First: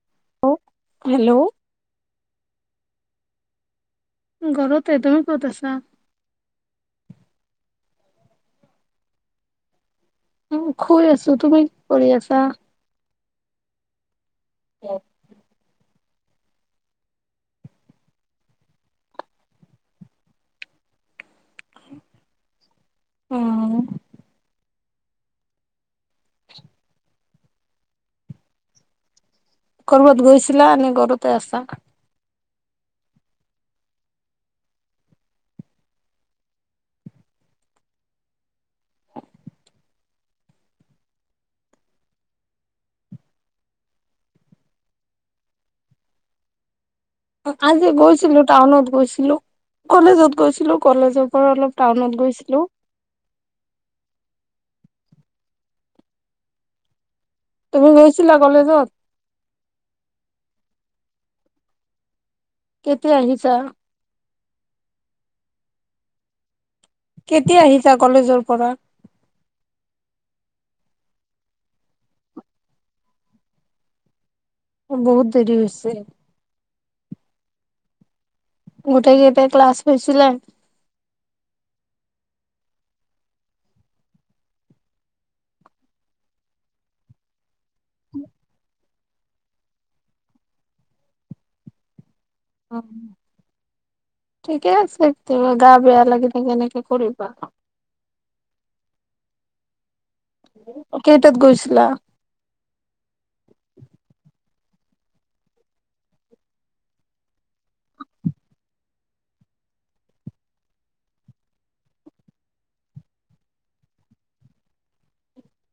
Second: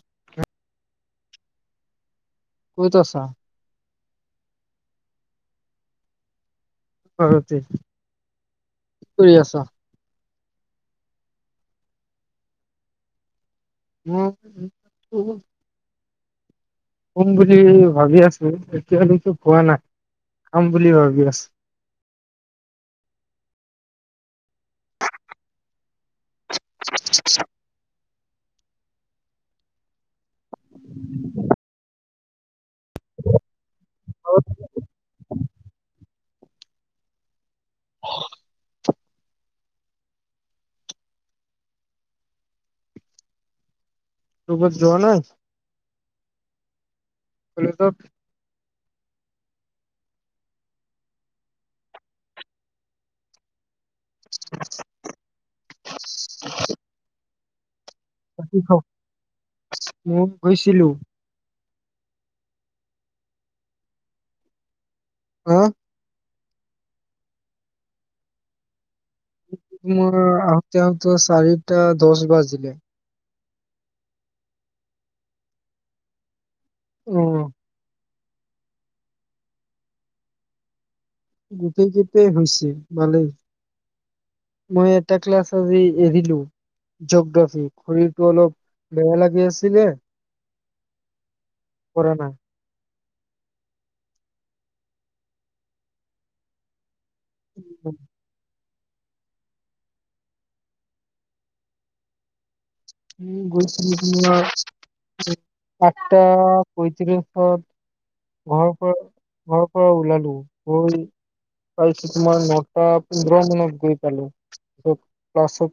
[unintelligible] Hello ক'ত আছ ঘৰতে তুমি ক'ত আছা? ঘৰতে, কি কৰছা? শুই আছো তুমি কৰি আছা? উম', উ, কম বুলি ভাবি আছো এতিয়া কিন্তু খোৱা নাই খাম বুলি ভাবি আছো। অহ, [unintelligible] ক'ৰবাত গৈছিলা নে ঘৰতে আছা? অ, কবাত যোৱা নাই? আজি কলেজত গৈছিলো টাউনত। গৈছিলো কলেজত, গৈছিলো কলেজৰ পৰা অলপ টাউনত গৈছিলো। [unintelligible] তুমি গৈছিলা কি খবৰ? কলেজত? মই গৈছিলো। চিলো। কেতিয়া আহিছা। অহ', কেতিয়া আহিছা কলেজৰ পৰা? মই আহোঁতে-আহোঁতে চাৰিটা দহ বাজিলে। বহুত দেৰি হৈছে। উম। গোটেই কেইটা ক্লাছ হৈছিলে? গোটেই-গেইটেই হৈছে, ভালেই মই এটা ক্লাছ আজি এৰিলো, জগ্ৰাফি। শৰীৰটো অলপ বেয়া লাগি আছিলে। কৰা না, ঠিকে আছে কেতিয়া গা বেয়া লাগিল কেনেকে কৰিবা। উম। কেইটাত গৈছিলা? উম গৈছিলো তোমাৰ আঠটা পঁইত্ৰিশত। ঘৰ পৰা ঘৰৰ পৰা ওলালো, গৈ পাইছো তোমাৰ নটা পোন্ধৰ মানত গৈ পালো। ক্লাছত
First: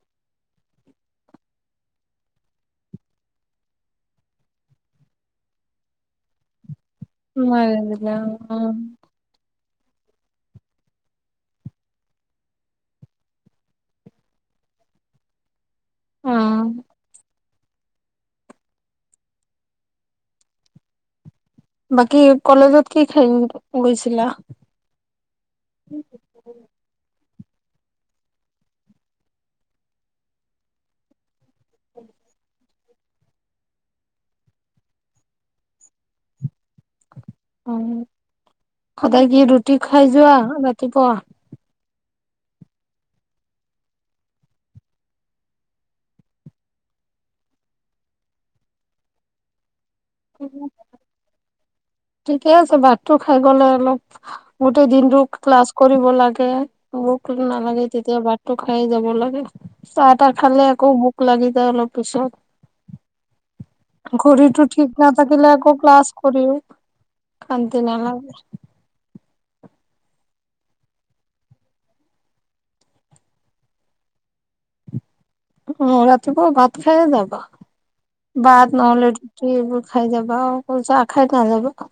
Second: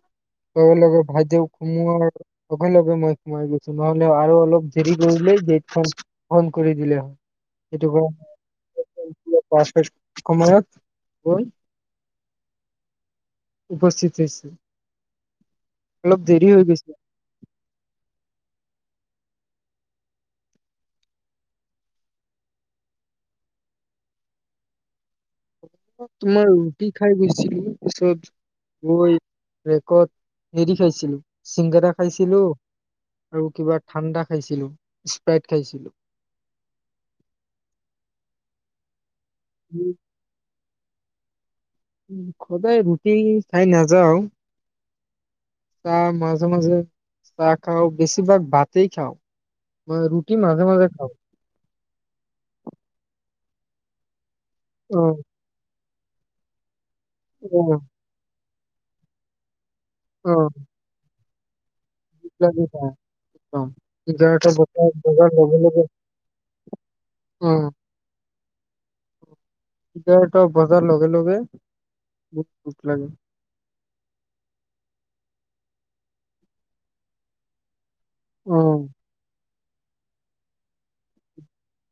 লগে-লগে ভাইদেউ সোমোৱাৰ লগে লগে মই সোমাই গৈছো। নহ'লে আৰু অলপ দেৰি কৰিলেই গেটখন বন্ধ কৰি দিলে হয়। সোমাই গৈছিলা অ-অ। ক্লাছ হৈছে সময়ত গৈ উপস্থিত হৈছে। অলপ দেৰি হৈ অ'। গৈছে। বাকী কলেজত কি খেলিব গৈছিলা? তোমাৰ ৰুটি খাই গৈ ছ্ছিলো। পিছত গৈ ব্ৰেকত হেৰি খাইছিলোঁ। চিংগাৰা খাইছিলোঁ আৰু কিবা ঠাণ্ডা খাইছিলোঁ। স্প্ৰাইট খাইছিলোঁ। অহ সদায় কি ৰুটি খাই যোৱা নে পোৱা? সদায় ৰুটি খাই নাযাওঁ। চাহ মাজে মাজে, চাহ খাওঁ। বেছিভাগ ভাতেই খাওঁ। মই ৰুটি মাজে মাজে খাওঁ। ঠিকে আছে। ভাতটো খাই গ'লে অলপ গোটেই অ দিনটো ক্লাছ কৰিব লাগে। ভোক অ নালাগে তেতিয়া টো খাই যাব লাগে। চাহ টা অ খালে আকৌ বু লাগি যায় অলপ। পিছত এঘাৰটা ঘড়ীটো ঠিক বজাৰ বজাৰ নাথাকিলে লগে আকৌ লগে ক্লাছ কৰি অ কান্তে না [unintelligible] এঘাৰটা বজাৰ লগে লগে বহুত ভোক লাগে। অ', ৰাতিপুৱা ভাত খাইয়ে যাবা। অ ভাত নহ'লে ৰুটি তই এইবোৰ খাই যাবা। অকল চাহ খাই নাযাবা।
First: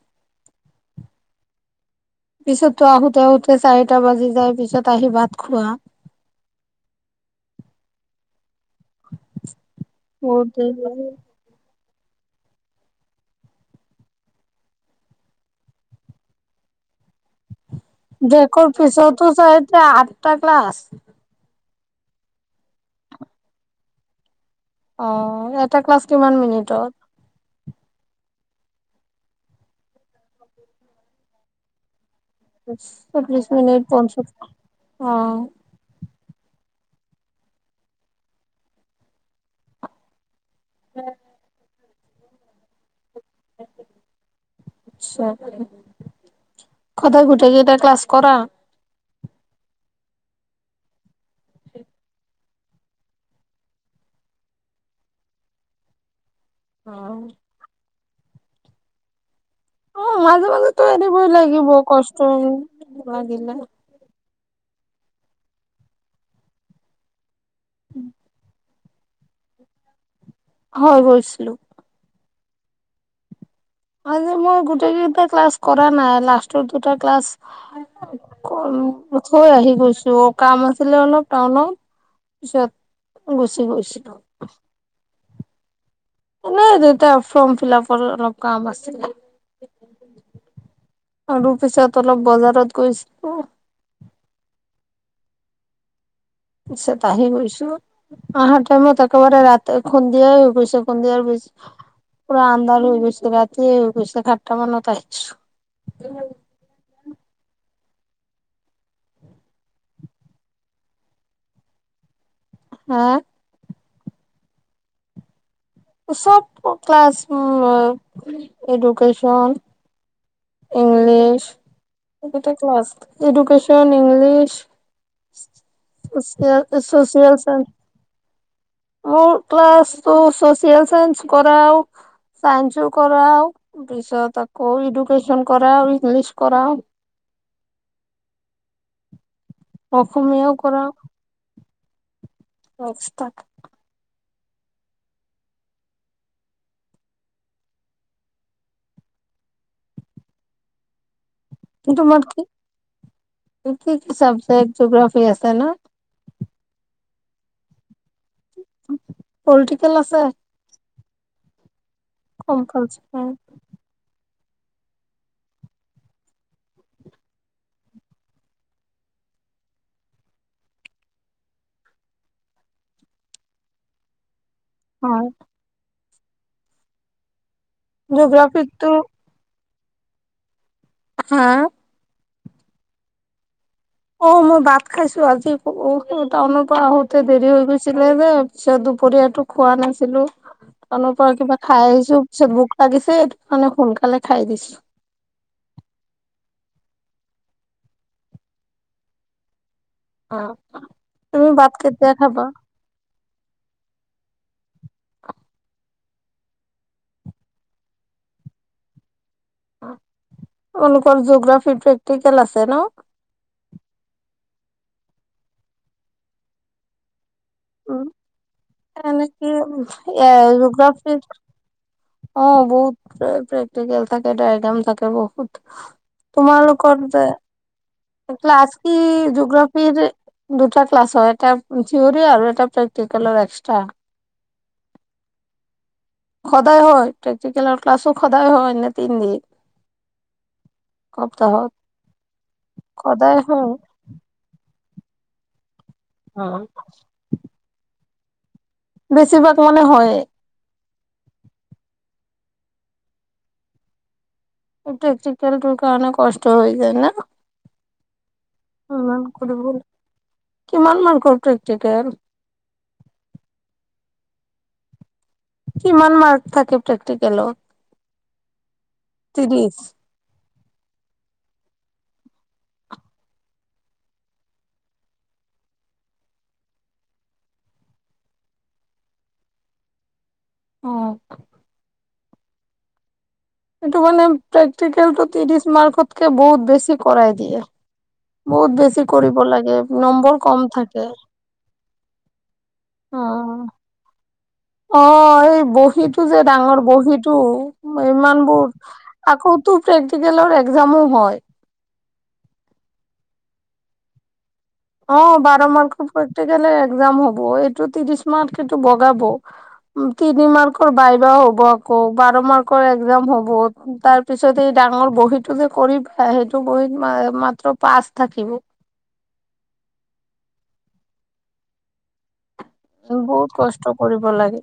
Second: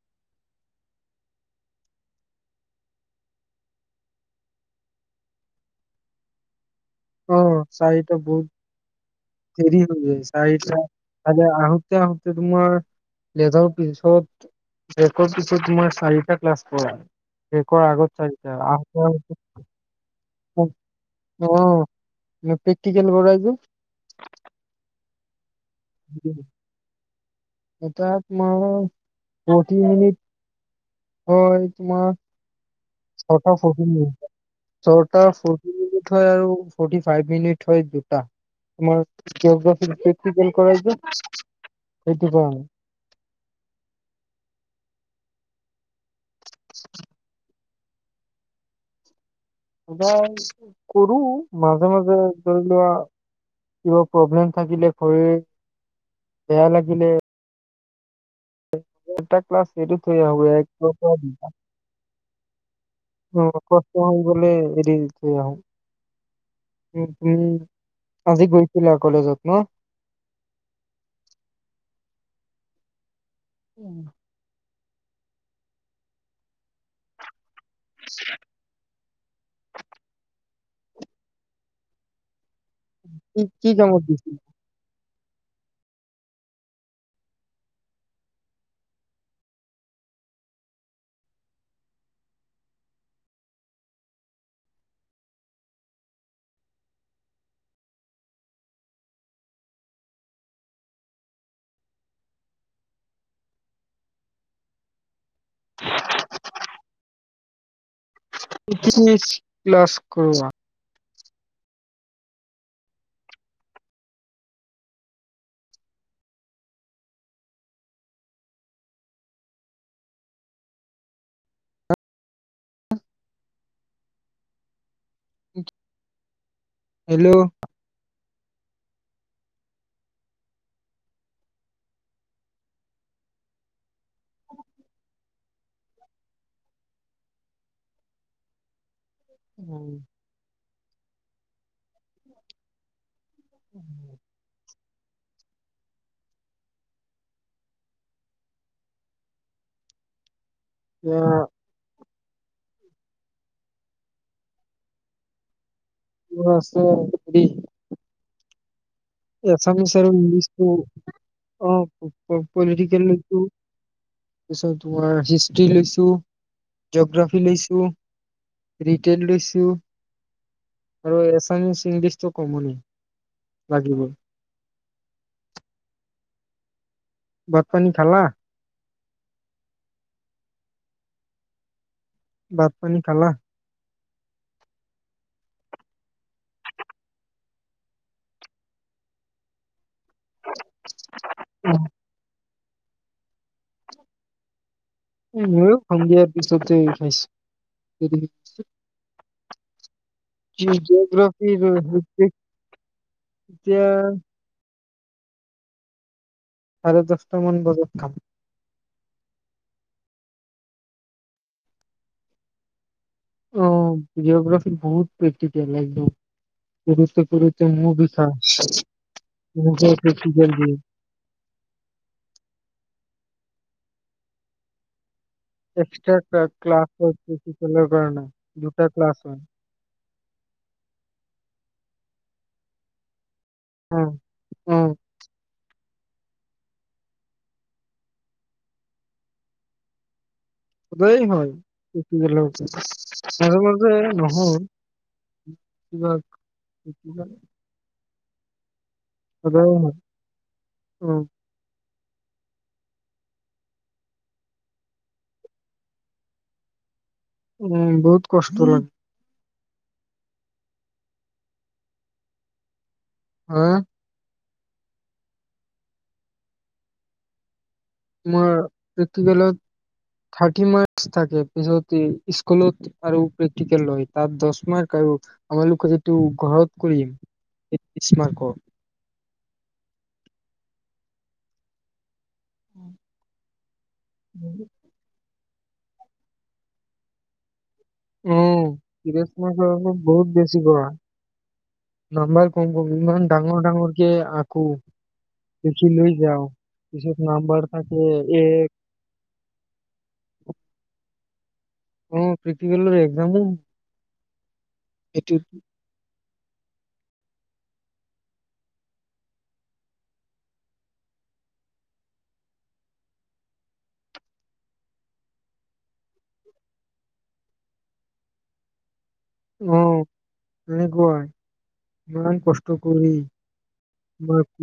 পিছততো আহোতে আহোতে চাৰিটা বাজি যায়। পিছত আহি ভাত খোৱা? অ', চাৰিটা বহুত দেৰি হৈ যায় গোটেই চাৰিটা বাজে আহোতে আহোতে আহোতে তোমাৰ ব্ৰেকৰ পিছত পিছত মই চাৰিটা ক্লাছ কৰা ব্ৰেকৰ আগত চাৰিটা ব্ৰেকৰ আহোতে পিছতো আহোতে চাৰিটা? আঠটা ক্লাছ? অ', প্ৰেকটিকেল কৰায় যে। অ', টা ক্লাছ কিমান মিনিটৰ? এটা তোমাৰ ফৰ্তি মিনিট হয় তোমাৰ। চল্লিশ ছটা মিনিট ফৰ্টি পঞ্চাশ ছটা অ' ফৰ্টি হয় আৰু। ফৰ্টী ফাইভ মিনট হয় দুটা, তোমাৰ জীয়গ্ৰফী কিজন কৰে যে। সেইটো কাৰণে। আচছা', খদাই গোটেই কেইটা, ক্লাছ কৰা স কৰো মাজে মাজে ধৰি লোৱা কিবা প্ৰব্লেম থাকিলে শৰীৰ বেয়া লাগিলে অ' তাক অ মাজে মাজে তো এৰিবই লাগিব কষ্ট লাগিলে ব এৰি থ আহো উম উম আজি গৈ জিলা কলেজত ম হয় বছিলো উম। আ মই গ প্ৰতিযোগিতা ক্লাছ কৰা নাই লাষ্টৰ দুটা ক্লাছ থৈ আহি গৈছো অ কাম আছিলে অলপ টাউনত পিছত কি কি গুচি কামত গৈছিলো গৈছিলা নাই দেতিয়া ফৰ্ম ফিলাপৰ অলপ কাম আছিলে আৰু পিছত অলপ বজাৰত গৈছিলো চ ত আহি গৈছো আহহাৰ টাইমত একেবাৰে ৰাতি খুন্দিয়াই হৈ গৈছে খুন্দিয়াৰ পি পুৰা আন্ধাৰ হৈ গৈছে ৰাতিয়ে হৈ গৈছে সাতটা মানত আহিছো ইছ ক্লাছ কৰা হা চব ক্লছ এডুকেশন ইংলিছ এইটা ক্ল এডুকেচন ইংলিছ হেল্ল' সচিয়াল চাৰ োৰ ক্া [unintelligible] চচিয়েল চাইন্স কৰাও চাইনচো কৰাও ত পিছত আকৌ ফেশন কৰা ইজলিছ কৰা অসমীয়া কৰ [unintelligible] ত উম এ তম কি কি কি চাবজেক্ট জিগ্ৰাফি আছে ন মছেৰি উ এছামিছ আৰু ইংলিছটো অ কম্পালচৰি পলিটিকেলটো তাৰপিছত তোমাৰ হিষ্ট্ৰী লৈছোঁ জগ্ৰাফী লৈছোঁ ৰিটেইল লৈছোঁ আৰু এছামিচ ইংলিছটো কমনি লাগিব হয় ভাত পানী খালা জোগ্ৰাফিটো হা ভাট পানী খালা? অ' মই ভাত খাইছো আজি টাউনৰ পৰা আহোতে দেৰি হৈ গৈছিলে যে পিছত দুপৰীয়াাতো খোৱা নাছিল। ছিলো তনৰ পৰা কিবা উম, খাই আহিছো পিছত বু লাগিছে এইটো কাৰণে সোনকালে খাই দিছো। ময়ো সন্ধিয়াৰ পিছততে খাইছো। অ' তুমি জিঅ'গ্ৰাফিৰ ভাত কেতিয়া খাবা? এতিয়া চাৰে দহটা মান বজাত খাম। লোকৰ জিঅগ্ৰাফি প্ৰেক্টিকেল আছে ন? অ' জিঅ'গ্ৰাফি বহুত প্ৰেক্টিকেল [unintelligible] এনেকি নিজৰ এ প্ৰেক্টিকেল দিয়ে। জগ্ৰাফি অ' বহুত প্ৰেক্টিকেল থাকে ডায়গ্ৰাম থাকে বহুত। এক্স্ৰা ক্লাছ [unintelligible] ক আজ কি হয়। জিঅগ্ৰাফিৰ দুটা ক্লাছ হয় এটা জিৰি আৰু এটা প্ৰ্টিকৰ এক উম উম। সদায় হয় প্ৰেক্টিকেলৰ ক্লাছো সদায় হয় নে তিনিদিন? সদায় হয় পি সদায় মাজে হয় মাজে নহয়। [inaudible] [unintelligible] বেছিভাগ মানে হয় উম। [unintelligible] কাৰণে কষ্ট হৈ যায় ন? উম বহুত কষ্ট দ লাগ কিমান মান কৰত একতিকে হা? কিমান মাৰ্ক থাকে প্ৰেক্টিকেলত? মমাৰ একিকেলত ত্ৰিশ থাক মাৰ্ক থাকে পিছত স্কুলত আৰু প্ৰেক্টিকেল লয় তাত দহ মাৰ্ক আৰু আমালোকে যিটো ঘৰত কৰিম মাৰ অ'। উম। এইটো মানে প্ৰেক্টিকেলটো মাৰ্কতক বহুত বেছি কৰাই দিয়ে। উম, বহুত বেছি ত্ৰিশ কৰিব মাৰ্কৰ লাগে বহুত নম্বৰ বেছি কম কৰা। থাকে। [unintelligible] ইমান ডাঙৰ অ' ডাঙৰকে আকো অ' এই লিখি লৈ বহীটো যে যাওঁ। ডাঙৰ পিছত বহীটো নাম্বাৰ থাকে এক ইমানবোৰ আকৌতো প্ৰেক্টিকেলৰ এক্জামো হয়? অঁ প্ৰীতি [unintelligible] এক্জামো অঁ বাৰ মাৰ খ প্ৰেক্টিকেলৰ একজাম হ'ব, এইটো ত্ৰিশ মাৰ্ক এইটো বগাব তিনি মাৰ্কৰ বাইবা হ'ব আকৌ বাৰ মাৰ্কৰ এক্জাম হ'ব তাৰ পিছত এই ডাঙৰ বহীটো যে কৰি সেইটো বহীত মাত্ৰ পাছ থাকিব। অঁ, এনেকুৱাই, ইমান কষ্ট কৰি বহুত কষ্ট কৰিব বা লাগে।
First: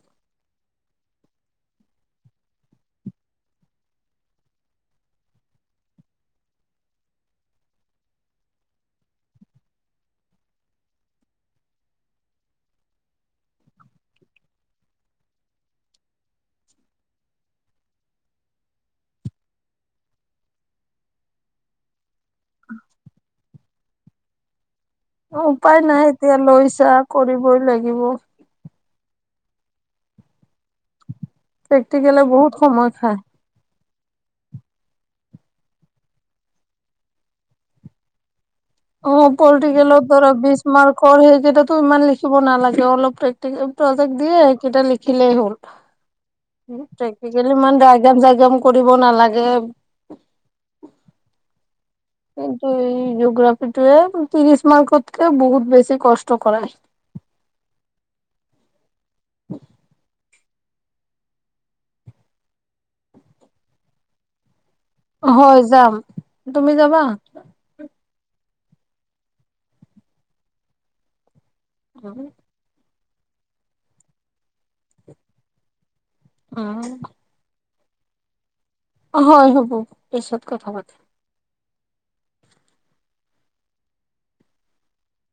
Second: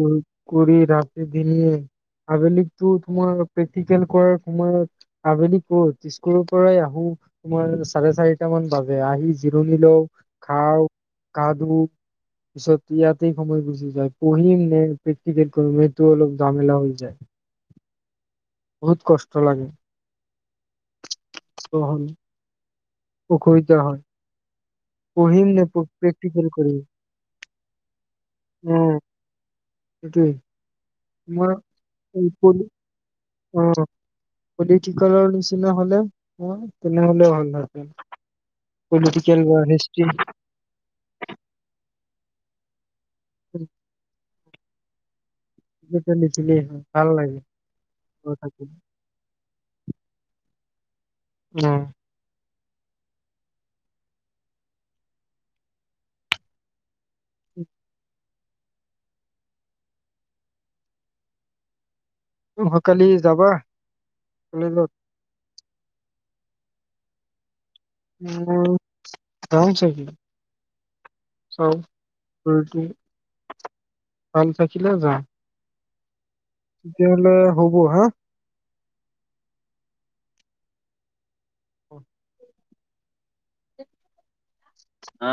কৰি ৰাতি দিনে আবেলিতো তোমাৰ প্ৰেক্টিকেল কৰাৰ সময়ত, আবেলি ক'ত স্কুলৰ পৰাই আহো তোমাৰ চাৰে চাৰিটা মান বাজে আহি জিৰণ লওঁ, খাওঁ, গা ধু, পিছত ইয়াতেই সময় গুচি যায় পহিম নে প্ৰেটিকেল কৰিম সেইটো অলপ জামেলা হৈ যায়। বহুত কষ্ট লাগে। [unintelligible] অসুবিধা হয়। অঁ পঢ়িম নে উপায় নাই এতিয়া প্ৰেক্টিকেল কৰিম লৈছা, কৰিবই লাগিব। সেইটোৱেই। প্ৰেক্টিকেলে বহুত সময় খায়। অঁ, যদি ঠিকৰৰ নিচিনা হ'লে, তেনেহলেওঁ হ'ল হয়। অঁ পলটিকেলত ধৰা বিছ মাৰ্কৰ সেইকেইটাতো ইমান লিখ চব নালাগে অলপ প্ৰতেকে প্ৰজেক্ত দিয়ে কেইটা লিখিলেই লিখিলেই হয় হ'ল। ভাল লাগে প্ৰেক্টিকেলি ইমান দাইগ্ৰাম পঢ়া জাইগাম থাকি কৰিব নালাগে। কিন্তু এই জিঅ'গ্ৰাফিটোয়ে ত্ৰিছ মাৰ্কতকে বহুত বেছি কষ্ট কৰাই। [unintelligible] [unintelligible] অহাকালি যাবা কলেজত। হয় যাম, তুমি যাবা। মই, যাম চাগে। [unintelligible] ভাল থাকিলে যাম। উম, তেতিয়াহ'লে হ'ব হা। হয় হ'ব, পিছত কথা পাতিম। আ।